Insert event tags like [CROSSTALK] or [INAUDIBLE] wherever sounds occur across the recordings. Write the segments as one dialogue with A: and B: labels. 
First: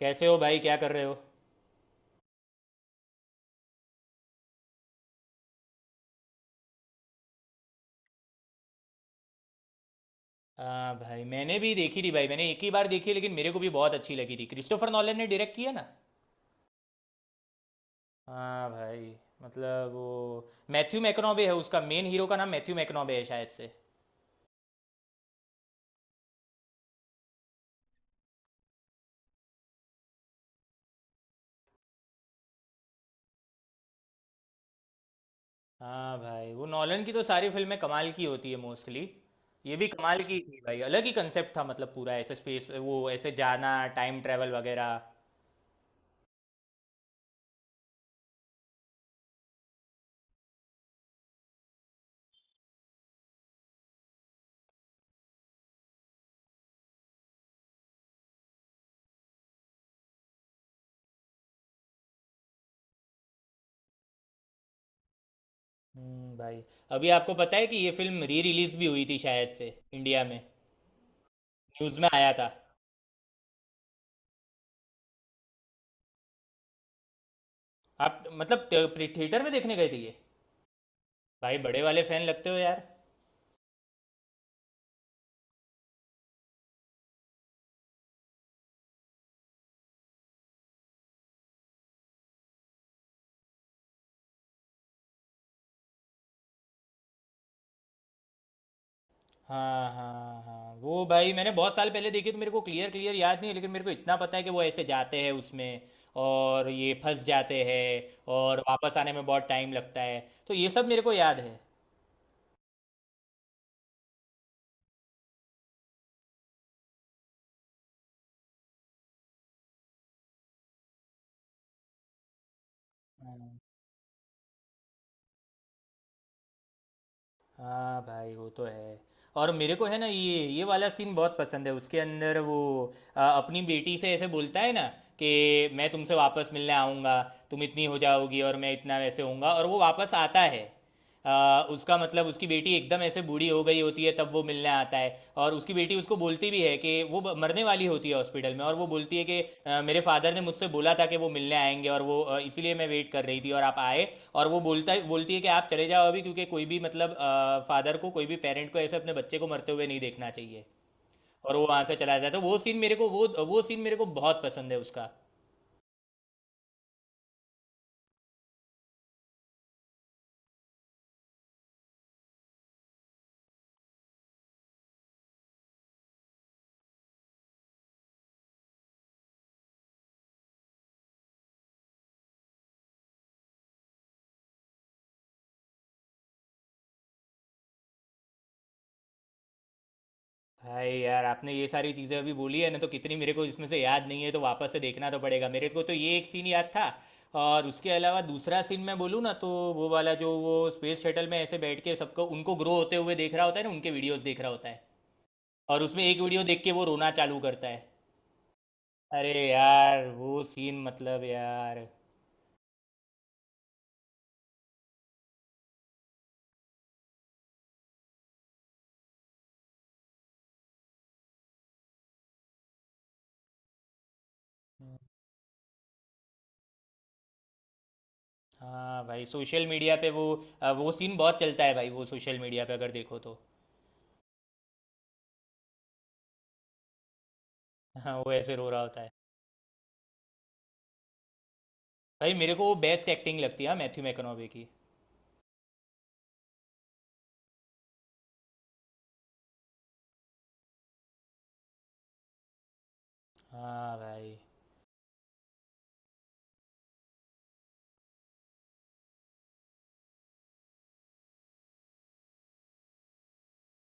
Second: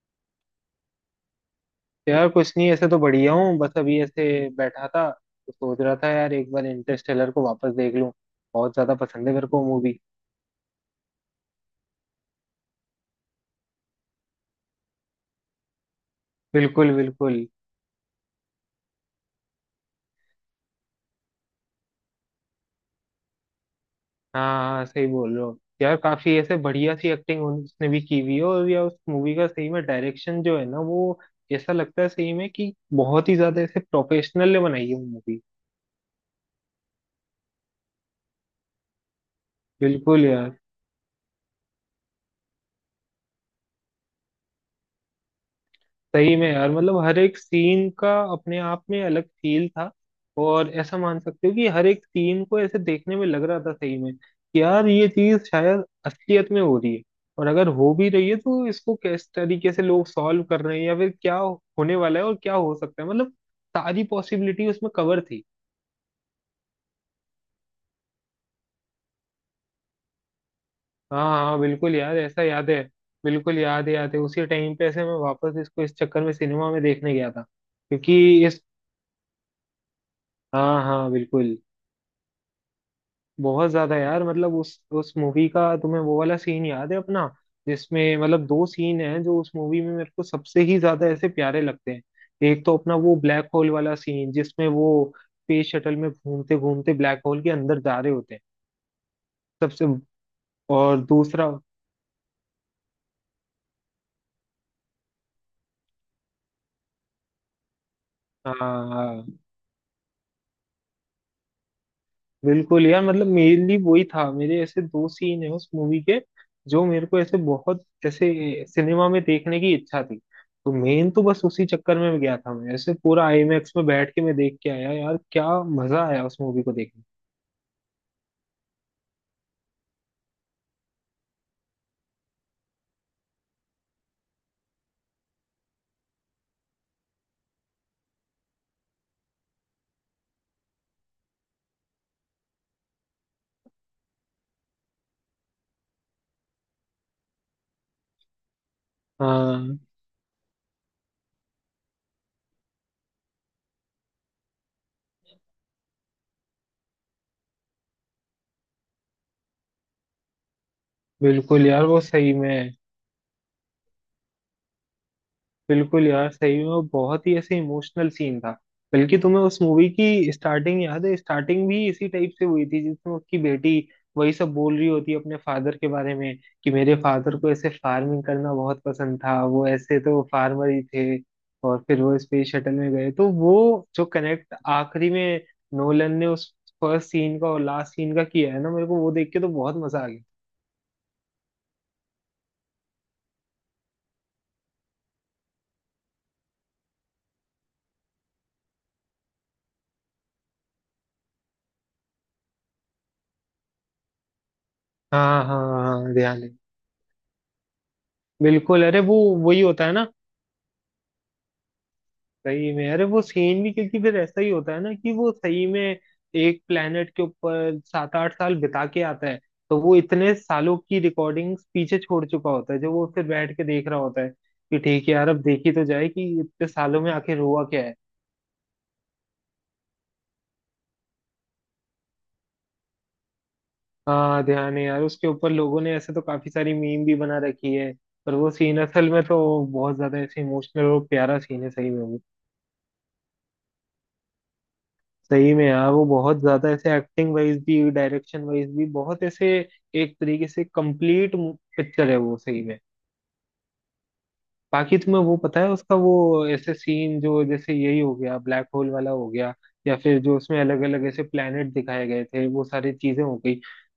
A: कैसे हो भाई? क्या कर रहे हो?
B: यार कुछ नहीं, ऐसे तो बढ़िया हूँ। बस अभी ऐसे बैठा था तो सोच रहा था यार एक बार इंटरस्टेलर को वापस देख लूँ। बहुत ज्यादा पसंद है मेरे को मूवी।
A: हाँ भाई, मैंने भी देखी थी भाई। मैंने एक ही बार देखी, लेकिन मेरे को भी बहुत अच्छी लगी थी। क्रिस्टोफर नॉलन ने डायरेक्ट किया ना?
B: बिल्कुल बिल्कुल।
A: हाँ भाई। मतलब वो। मैथ्यू मैकनॉबे है उसका, मेन हीरो का नाम मैथ्यू मैकनॉबे है शायद से।
B: हाँ हाँ सही बोल रहे हो यार, काफी ऐसे बढ़िया सी एक्टिंग उसने भी की हुई है। और यार उस मूवी का सही में डायरेक्शन जो है ना, वो ऐसा लगता है सही में कि बहुत ही ज्यादा ऐसे प्रोफेशनल ने बनाई है मूवी।
A: हाँ भाई, वो नॉलन की तो सारी फिल्में कमाल की होती है मोस्टली। ये भी कमाल
B: बिल्कुल
A: की
B: यार,
A: थी भाई। अलग ही कंसेप्ट था, मतलब पूरा ऐसे स्पेस, वो ऐसे जाना, टाइम ट्रेवल वगैरह।
B: सही में यार, मतलब हर एक सीन का अपने आप में अलग फील था। और ऐसा मान सकते हो कि हर एक सीन को ऐसे देखने में लग रहा था सही में कि यार ये चीज शायद असलियत में हो रही है। और अगर हो भी रही है तो इसको किस तरीके से लोग सॉल्व कर रहे हैं या फिर क्या होने वाला है और क्या हो सकता है, मतलब सारी पॉसिबिलिटी उसमें कवर थी।
A: भाई। अभी आपको पता है कि ये फिल्म री रिलीज भी हुई थी शायद से इंडिया में?
B: हाँ हाँ बिल्कुल
A: न्यूज़ में
B: यार,
A: आया
B: ऐसा
A: था।
B: याद है। बिल्कुल याद है, याद है। उसी टाइम पे ऐसे मैं वापस इसको इस चक्कर में सिनेमा में देखने गया था
A: आप
B: क्योंकि इस।
A: मतलब थिएटर में देखने गए थे ये?
B: हाँ हाँ बिल्कुल।
A: भाई बड़े वाले फैन लगते हो यार।
B: बहुत ज्यादा यार। मतलब उस मूवी का तुम्हें वो वाला सीन याद है अपना, जिसमें मतलब दो सीन हैं जो उस मूवी में मेरे को सबसे ही ज्यादा ऐसे प्यारे लगते हैं। एक तो अपना वो ब्लैक होल वाला सीन जिसमें वो स्पेस शटल में घूमते घूमते ब्लैक होल के अंदर जा रहे होते हैं। सबसे
A: हाँ हाँ हाँ वो,
B: और
A: भाई
B: दूसरा।
A: मैंने बहुत साल पहले देखी तो मेरे को क्लियर क्लियर याद नहीं है, लेकिन मेरे को इतना पता है कि वो ऐसे जाते हैं उसमें और ये फंस जाते हैं और वापस आने में
B: हाँ
A: बहुत टाइम लगता है। तो ये सब मेरे को याद है।
B: बिल्कुल यार, मतलब मेनली वही था मेरे ऐसे दो सीन है उस मूवी के जो मेरे को ऐसे बहुत ऐसे सिनेमा में देखने की इच्छा थी। तो मेन तो बस उसी चक्कर में गया था मैं, ऐसे पूरा
A: हाँ।
B: आईमैक्स में बैठ के मैं देख के आया। यार क्या मजा आया उस मूवी को देखने।
A: हाँ भाई, वो तो है। और मेरे को है ना, ये वाला सीन बहुत पसंद है उसके अंदर, वो अपनी बेटी से ऐसे बोलता है ना कि मैं तुमसे वापस मिलने आऊँगा, तुम इतनी हो जाओगी और मैं इतना वैसे होऊंगा और वो वापस आता है। उसका मतलब उसकी बेटी एकदम ऐसे बूढ़ी हो गई होती है, तब वो मिलने आता है। और उसकी बेटी उसको बोलती भी है कि वो मरने वाली होती है हॉस्पिटल में, और वो बोलती है कि
B: हाँ
A: मेरे फादर ने मुझसे बोला था कि वो मिलने आएंगे, और वो इसीलिए मैं वेट कर रही थी और आप आए। और वो बोलता बोलती है कि आप चले जाओ अभी, क्योंकि कोई भी मतलब फादर को, कोई भी पेरेंट को ऐसे अपने बच्चे को मरते हुए नहीं देखना चाहिए। और
B: बिल्कुल
A: वो वहां
B: यार,
A: से
B: वो
A: चला जाता
B: सही
A: है, तो
B: में।
A: वो सीन मेरे को बहुत पसंद है उसका।
B: बिल्कुल यार, सही में वो बहुत ही ऐसे इमोशनल सीन था। बल्कि तुम्हें उस मूवी की स्टार्टिंग याद है? स्टार्टिंग भी इसी टाइप से हुई थी जिसमें उसकी बेटी वही सब बोल रही होती है अपने फादर के बारे में कि मेरे फादर को ऐसे फार्मिंग करना बहुत पसंद था, वो ऐसे तो फार्मर ही थे। और फिर वो स्पेस शटल में गए, तो वो जो कनेक्ट आखिरी में नोलन ने उस फर्स्ट सीन का और लास्ट सीन का किया है ना, मेरे को वो देख के तो बहुत मजा आ गया।
A: भाई यार आपने ये सारी चीज़ें अभी बोली है ना, तो कितनी मेरे को इसमें से याद नहीं है, तो वापस से देखना तो पड़ेगा मेरे को, तो ये एक सीन याद था। और उसके अलावा दूसरा सीन मैं बोलूँ ना तो वो वाला, जो वो स्पेस शटल में ऐसे बैठ के सबको उनको ग्रो होते हुए देख रहा होता है ना, उनके वीडियोस देख रहा होता है,
B: हाँ हाँ
A: और उसमें
B: हाँ
A: एक
B: ध्यान
A: वीडियो
B: है।
A: देख के वो रोना चालू करता है।
B: बिल्कुल, अरे वो
A: अरे
B: वही होता है
A: यार
B: ना।
A: वो सीन मतलब यार।
B: सही में, अरे वो सीन भी, क्योंकि फिर ऐसा ही होता है ना कि वो सही में एक प्लेनेट के ऊपर सात आठ साल बिता के आता है, तो वो इतने सालों की रिकॉर्डिंग्स पीछे छोड़ चुका होता है जो वो फिर बैठ के देख रहा होता है कि
A: हम्म,
B: ठीक है यार अब देखी तो जाए कि इतने सालों में आखिर हुआ क्या है।
A: हाँ भाई सोशल मीडिया पे वो सीन बहुत चलता है भाई, वो सोशल मीडिया पे अगर देखो तो।
B: हाँ ध्यान है यार, उसके ऊपर लोगों ने ऐसे तो काफी सारी मीम भी बना रखी है।
A: [LAUGHS] हाँ वो
B: पर वो
A: ऐसे रो रहा
B: सीन
A: होता
B: असल
A: है।
B: में तो बहुत ज्यादा ऐसे इमोशनल और प्यारा सीन है सही में।
A: भाई मेरे को वो बेस्ट एक्टिंग लगती है मैथ्यू मैकनोवे की।
B: सही में यार, वो बहुत ज्यादा ऐसे एक्टिंग वाइज भी डायरेक्शन वाइज भी बहुत ऐसे एक तरीके से कंप्लीट पिक्चर है वो सही में।
A: हाँ भाई।
B: बाकी तुम्हें वो पता है उसका वो ऐसे सीन जो, जैसे यही हो गया ब्लैक होल वाला हो गया, या फिर जो उसमें अलग अलग ऐसे प्लेनेट दिखाए गए थे वो सारी चीजें हो गई,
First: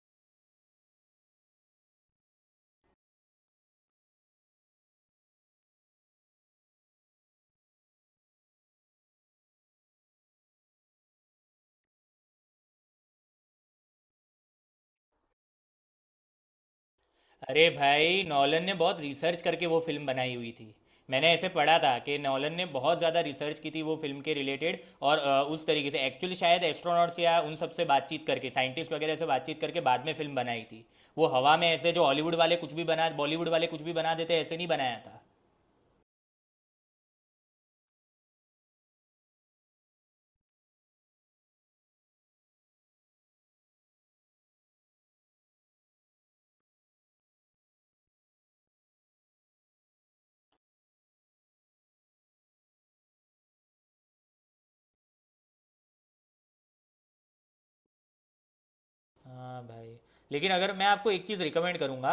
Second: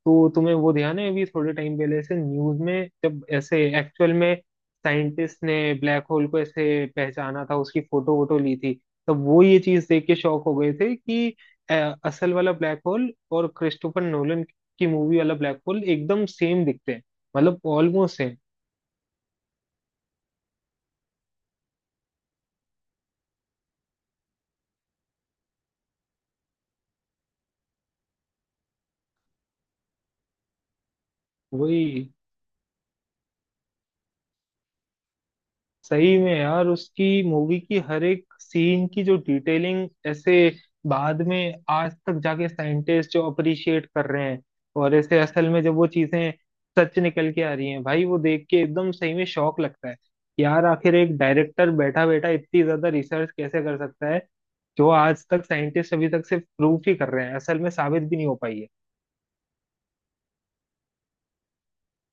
B: तो तुम्हें वो ध्यान है अभी थोड़े टाइम पहले ऐसे न्यूज में जब ऐसे एक्चुअल में साइंटिस्ट ने ब्लैक होल को ऐसे पहचाना था, उसकी फोटो वोटो ली थी, तब वो ये चीज देख के शॉक हो गए थे कि अ, असल वाला ब्लैक होल और क्रिस्टोफर नोलन की मूवी वाला ब्लैक होल एकदम सेम दिखते हैं, मतलब
A: अरे
B: ऑलमोस्ट
A: भाई
B: सेम।
A: नॉलन ने बहुत रिसर्च करके वो फिल्म बनाई हुई थी। मैंने ऐसे पढ़ा था कि नॉलन ने बहुत ज़्यादा रिसर्च की थी वो फिल्म के रिलेटेड, और उस तरीके से एक्चुअली शायद एस्ट्रोनॉट्स या उन सब से बातचीत करके, साइंटिस्ट वगैरह से बातचीत करके बाद में फिल्म बनाई थी। वो हवा में ऐसे जो
B: वही,
A: हॉलीवुड वाले कुछ भी बना, बॉलीवुड वाले कुछ भी बना देते, ऐसे नहीं बनाया था।
B: सही में यार उसकी मूवी की हर एक सीन की जो डिटेलिंग ऐसे बाद में आज तक जाके साइंटिस्ट जो अप्रिशिएट कर रहे हैं, और ऐसे असल में जब वो चीजें सच निकल के आ रही हैं भाई, वो देख के एकदम सही में शौक लगता है। यार आखिर एक डायरेक्टर बैठा बैठा इतनी ज्यादा रिसर्च कैसे कर सकता है जो आज तक साइंटिस्ट अभी तक सिर्फ प्रूफ ही कर रहे हैं, असल में साबित भी नहीं हो पाई है।
A: हाँ भाई। लेकिन अगर मैं आपको एक चीज़ रिकमेंड करूंगा,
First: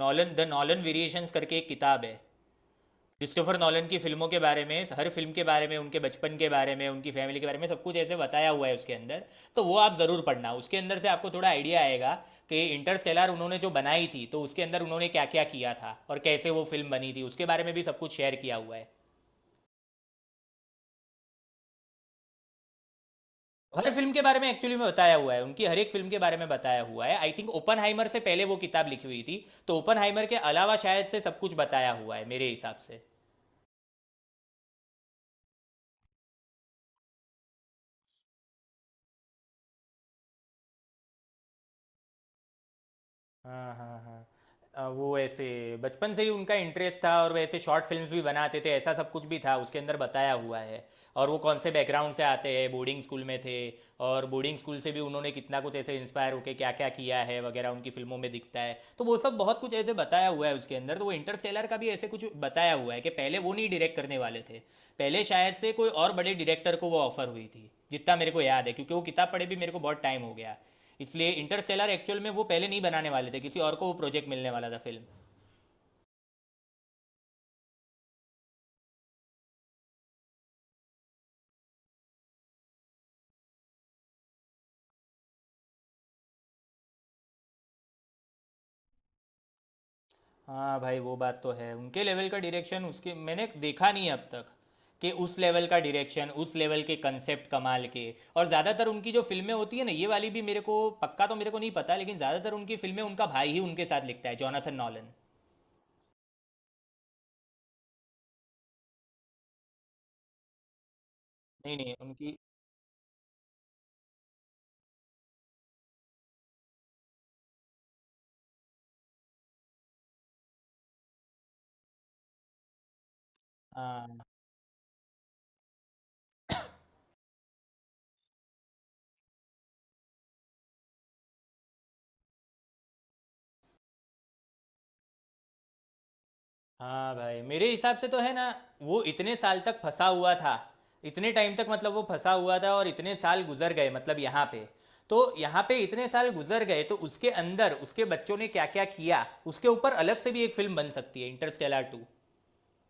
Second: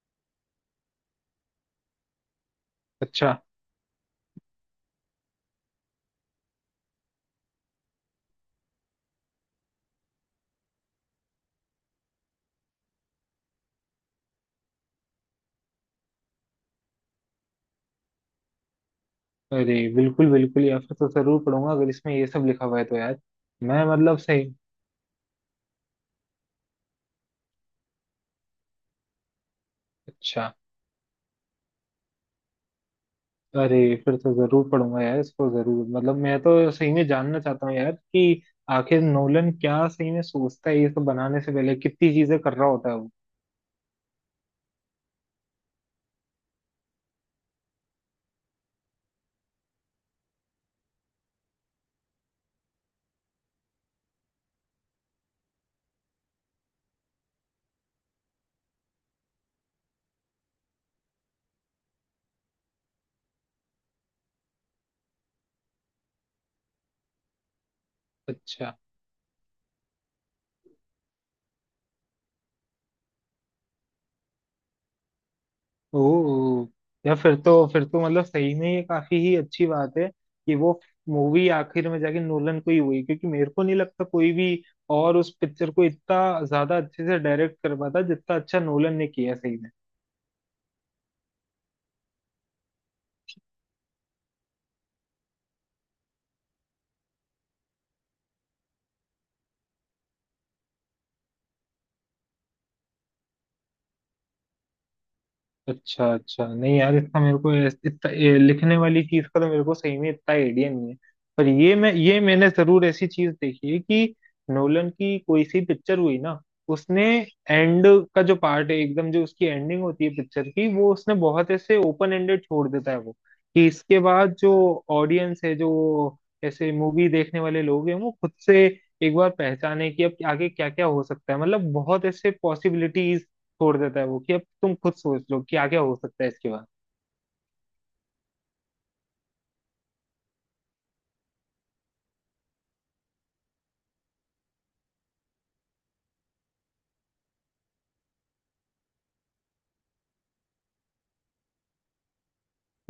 A: नॉलन द नॉलन वेरिएशंस करके एक किताब है,
B: अच्छा।
A: क्रिस्टोफर नॉलन की फिल्मों के बारे में, हर फिल्म के बारे में, उनके बचपन के बारे में, उनकी फैमिली के बारे में सब कुछ ऐसे बताया हुआ है उसके अंदर। तो वो आप ज़रूर पढ़ना, उसके अंदर से आपको थोड़ा आइडिया आएगा कि इंटरस्टेलर उन्होंने जो बनाई थी तो उसके अंदर उन्होंने क्या क्या किया था और कैसे वो फिल्म बनी थी उसके बारे में भी सब कुछ शेयर किया हुआ है।
B: अरे बिल्कुल बिल्कुल, या फिर तो जरूर पढ़ूंगा अगर इसमें ये सब लिखा हुआ है तो। यार मैं
A: हर फिल्म
B: मतलब
A: के बारे
B: सही।
A: में एक्चुअली में बताया हुआ है, उनकी हर एक फिल्म के बारे में बताया हुआ है। आई थिंक ओपन से पहले वो किताब लिखी हुई थी, तो ओपन के
B: अच्छा,
A: अलावा शायद से सब कुछ बताया हुआ है मेरे हिसाब से।
B: अरे फिर तो जरूर पढ़ूंगा यार इसको, जरूर। मतलब मैं तो सही में जानना चाहता हूँ यार कि आखिर नोलन क्या सही में सोचता है ये सब बनाने से पहले, कितनी चीजें कर रहा होता है वो।
A: हाँ, हाँ, हाँ। वो ऐसे बचपन से ही उनका इंटरेस्ट था और वैसे शॉर्ट फिल्म्स भी बनाते थे, ऐसा सब कुछ भी था उसके अंदर बताया हुआ है। और वो कौन से बैकग्राउंड से आते हैं, बोर्डिंग स्कूल में थे, और बोर्डिंग स्कूल से भी उन्होंने कितना कुछ ऐसे इंस्पायर होके क्या क्या किया है वगैरह उनकी फिल्मों में दिखता है, तो वो सब बहुत कुछ ऐसे बताया हुआ है उसके अंदर। तो वो इंटरस्टेलर का भी ऐसे कुछ बताया हुआ है कि पहले वो नहीं डायरेक्ट करने वाले थे, पहले शायद से कोई और बड़े डायरेक्टर को वो ऑफर हुई थी जितना मेरे को याद है,
B: अच्छा।
A: क्योंकि वो किताब पढ़े भी मेरे को बहुत टाइम हो गया। इसलिए इंटरस्टेलर एक्चुअल में वो पहले नहीं बनाने वाले थे, किसी और को वो प्रोजेक्ट मिलने वाला था फिल्म।
B: ओ यार, फिर तो मतलब सही में ये काफी ही अच्छी बात है कि वो मूवी आखिर में जाके नोलन को ही हुई, क्योंकि मेरे को नहीं लगता कोई भी और उस पिक्चर को इतना ज्यादा अच्छे से डायरेक्ट कर पाता जितना अच्छा नोलन ने किया है सही में।
A: हाँ भाई वो बात तो है, उनके लेवल का डायरेक्शन उसके मैंने देखा नहीं अब तक, कि उस लेवल का डायरेक्शन, उस लेवल के कंसेप्ट कमाल के। और ज़्यादातर उनकी जो फिल्में होती है ना, ये वाली भी मेरे को पक्का तो मेरे को नहीं पता, लेकिन ज़्यादातर उनकी फिल्में उनका भाई ही उनके साथ लिखता है, जोनाथन नॉलन।
B: अच्छा अच्छा, नहीं यार इतना मेरे को इतना ये लिखने वाली चीज का तो मेरे को सही में इतना आइडिया नहीं है। पर ये
A: नहीं
B: मैं,
A: नहीं
B: ये
A: उनकी।
B: मैंने जरूर ऐसी चीज देखी है कि नोलन की कोई सी पिक्चर हुई ना, उसने एंड का जो पार्ट है, एकदम जो उसकी एंडिंग होती है पिक्चर की, वो उसने बहुत ऐसे ओपन एंडेड छोड़ देता है वो। कि इसके
A: हाँ।
B: बाद जो ऑडियंस है, जो ऐसे मूवी देखने वाले लोग हैं, वो खुद से एक बार पहचाने कि अब आगे क्या क्या हो सकता है। मतलब बहुत ऐसे पॉसिबिलिटीज छोड़ देता है वो कि अब तुम खुद सोच लो क्या क्या हो सकता है इसके बाद।
A: हाँ भाई मेरे हिसाब से तो है ना, वो इतने साल तक फंसा हुआ था, इतने टाइम तक, मतलब वो फंसा हुआ था और इतने साल गुजर गए मतलब यहाँ पे, तो यहाँ पे इतने साल गुजर गए, तो उसके अंदर उसके बच्चों ने क्या क्या किया उसके ऊपर अलग से भी एक फिल्म बन सकती है, इंटरस्टेलर टू।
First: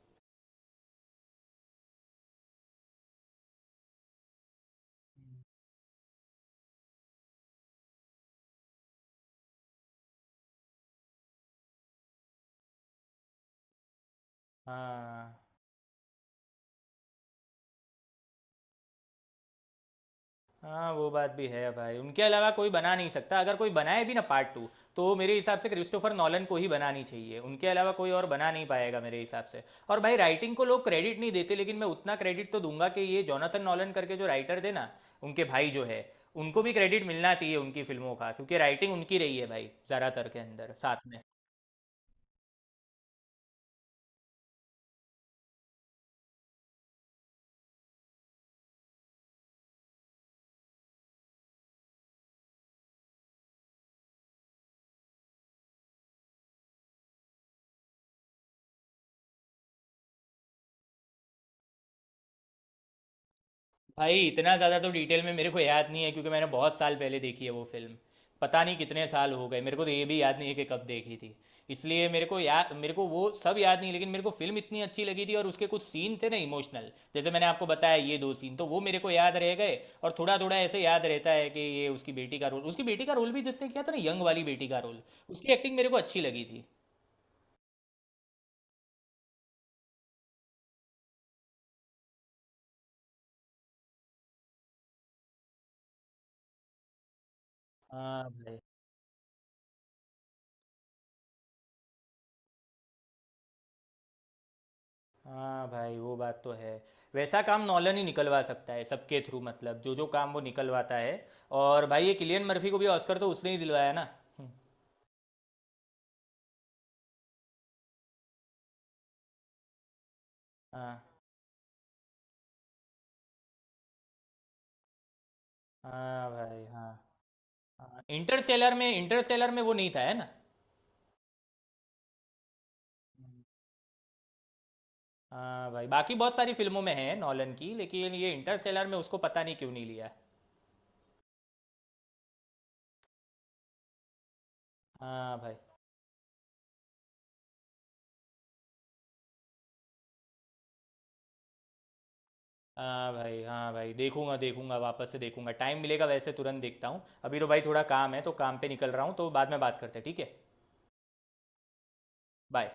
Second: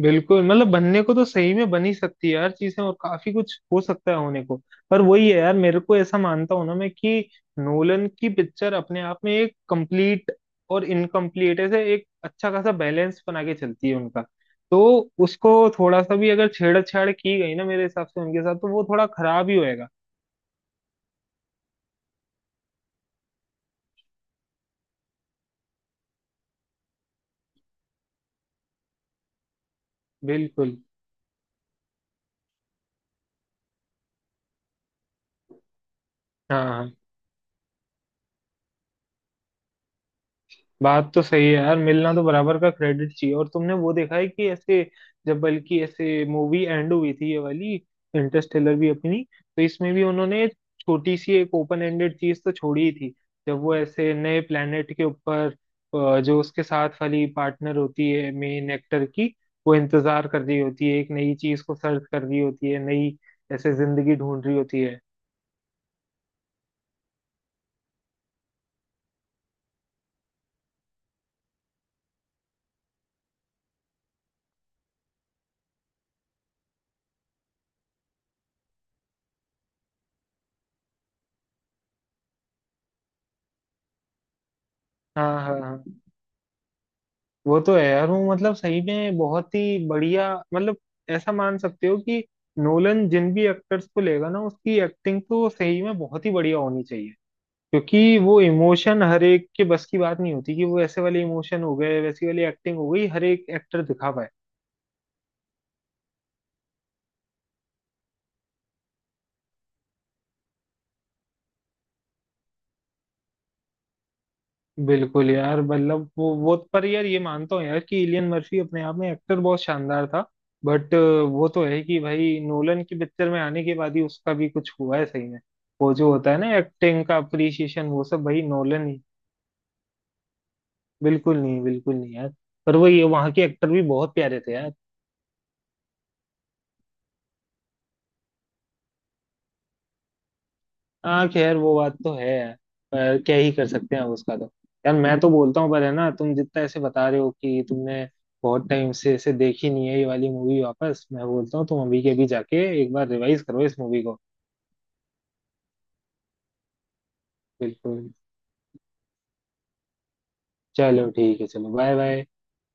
B: बिल्कुल, मतलब बनने को तो सही में बन ही सकती है यार चीजें, और काफी कुछ हो सकता है होने को। पर वही है यार, मेरे को ऐसा मानता हूं ना मैं कि नोलन की पिक्चर अपने आप में एक कंप्लीट और इनकम्प्लीट ऐसे एक अच्छा खासा बैलेंस बना के चलती है उनका। तो
A: हाँ।
B: उसको थोड़ा सा भी अगर छेड़छाड़ की गई ना मेरे हिसाब से उनके साथ, तो वो थोड़ा खराब ही होएगा।
A: हाँ वो बात भी है भाई, उनके अलावा कोई बना नहीं सकता, अगर कोई बनाए भी ना पार्ट टू, तो मेरे हिसाब से क्रिस्टोफर नॉलन को ही बनानी चाहिए, उनके अलावा कोई और बना नहीं पाएगा मेरे हिसाब से। और भाई राइटिंग को
B: बिल्कुल।
A: लोग क्रेडिट नहीं देते, लेकिन मैं उतना क्रेडिट तो दूंगा कि ये जोनाथन नॉलन करके जो राइटर थे ना, उनके भाई जो है, उनको
B: हाँ
A: भी
B: हाँ।
A: क्रेडिट मिलना चाहिए उनकी फिल्मों का, क्योंकि राइटिंग उनकी रही है भाई ज़्यादातर के अंदर साथ
B: बात
A: में।
B: तो सही है यार, मिलना तो बराबर का क्रेडिट चाहिए। और तुमने वो देखा है कि ऐसे जब बल्कि ऐसे मूवी एंड हुई थी ये वाली, इंटरस्टेलर भी अपनी, तो इसमें भी उन्होंने छोटी सी एक ओपन एंडेड चीज तो छोड़ी ही थी। जब वो ऐसे नए प्लेनेट के ऊपर, जो उसके साथ वाली पार्टनर होती है मेन एक्टर की, वो इंतजार कर रही होती है, एक नई चीज को सर्च कर रही होती है, नई ऐसे
A: भाई
B: जिंदगी ढूंढ
A: इतना
B: रही
A: ज़्यादा
B: होती
A: तो
B: है।
A: डिटेल में मेरे को याद नहीं है, क्योंकि मैंने बहुत साल पहले देखी है वो फिल्म, पता नहीं कितने साल हो गए, मेरे को तो ये भी याद नहीं है कि कब देखी थी, इसलिए मेरे को वो सब याद नहीं, लेकिन मेरे को फिल्म इतनी अच्छी लगी थी और उसके कुछ सीन थे ना इमोशनल, जैसे मैंने आपको बताया ये दो सीन, तो वो मेरे को याद रह गए। और थोड़ा थोड़ा ऐसे याद रहता है कि ये उसकी बेटी का रोल भी, जिसने किया था ना, यंग वाली बेटी का रोल,
B: हाँ
A: उसकी
B: हाँ
A: एक्टिंग
B: हाँ।
A: मेरे को अच्छी लगी थी।
B: वो तो है यार, वो मतलब सही में बहुत ही बढ़िया। मतलब ऐसा मान सकते हो कि नोलन जिन भी एक्टर्स को लेगा ना, उसकी एक्टिंग तो सही में बहुत ही बढ़िया होनी चाहिए। क्योंकि
A: हाँ
B: वो
A: भाई,
B: इमोशन हर एक के बस की बात नहीं होती कि वो ऐसे वाले इमोशन हो गए वैसी वाली एक्टिंग हो गई, हर एक एक्टर दिखा पाए।
A: हाँ भाई वो बात तो है। वैसा काम नॉलन ही निकलवा सकता है सबके थ्रू, मतलब जो जो काम वो निकलवाता है। और भाई ये किलियन मर्फी को भी ऑस्कर तो उसने ही दिलवाया ना। हम्म,
B: बिल्कुल यार, मतलब वो पर यार ये मानता हूँ यार कि इलियन मर्फी अपने आप में एक्टर बहुत शानदार था। बट
A: हाँ
B: वो तो है कि भाई नोलन की पिक्चर में आने के बाद ही उसका भी कुछ हुआ है सही में। वो जो
A: हाँ
B: होता है ना
A: भाई। हाँ,
B: एक्टिंग का अप्रिसिएशन,
A: हाँ
B: वो सब भाई
A: इंटरस्टेलर में
B: नोलन ही।
A: इंटरस्टेलर में वो नहीं था है ना?
B: बिल्कुल नहीं यार। पर वो, ये वहाँ के
A: हम्म।
B: एक्टर भी बहुत प्यारे थे यार।
A: हाँ भाई बाकी बहुत सारी फिल्मों में है नॉलन की, लेकिन ये इंटरस्टेलर में उसको पता नहीं क्यों नहीं लिया।
B: हाँ खैर वो बात तो है यार, पर क्या ही कर सकते हैं अब उसका तो। यार मैं तो
A: हाँ भाई।
B: बोलता हूँ, पर है ना तुम जितना ऐसे बता रहे हो कि तुमने बहुत टाइम से ऐसे देखी नहीं है ये वाली मूवी, वापस मैं बोलता हूँ तुम अभी के अभी जाके एक बार
A: हाँ भाई
B: रिवाइज करो
A: हाँ
B: इस
A: भाई
B: मूवी को।
A: देखूंगा देखूंगा वापस से देखूंगा, टाइम मिलेगा वैसे तुरंत देखता हूँ, अभी तो भाई थोड़ा
B: बिल्कुल।
A: काम है तो काम पे निकल रहा हूँ, तो बाद में बात करते हैं ठीक है।
B: चलो ठीक है, चलो बाय बाय।
A: बाय।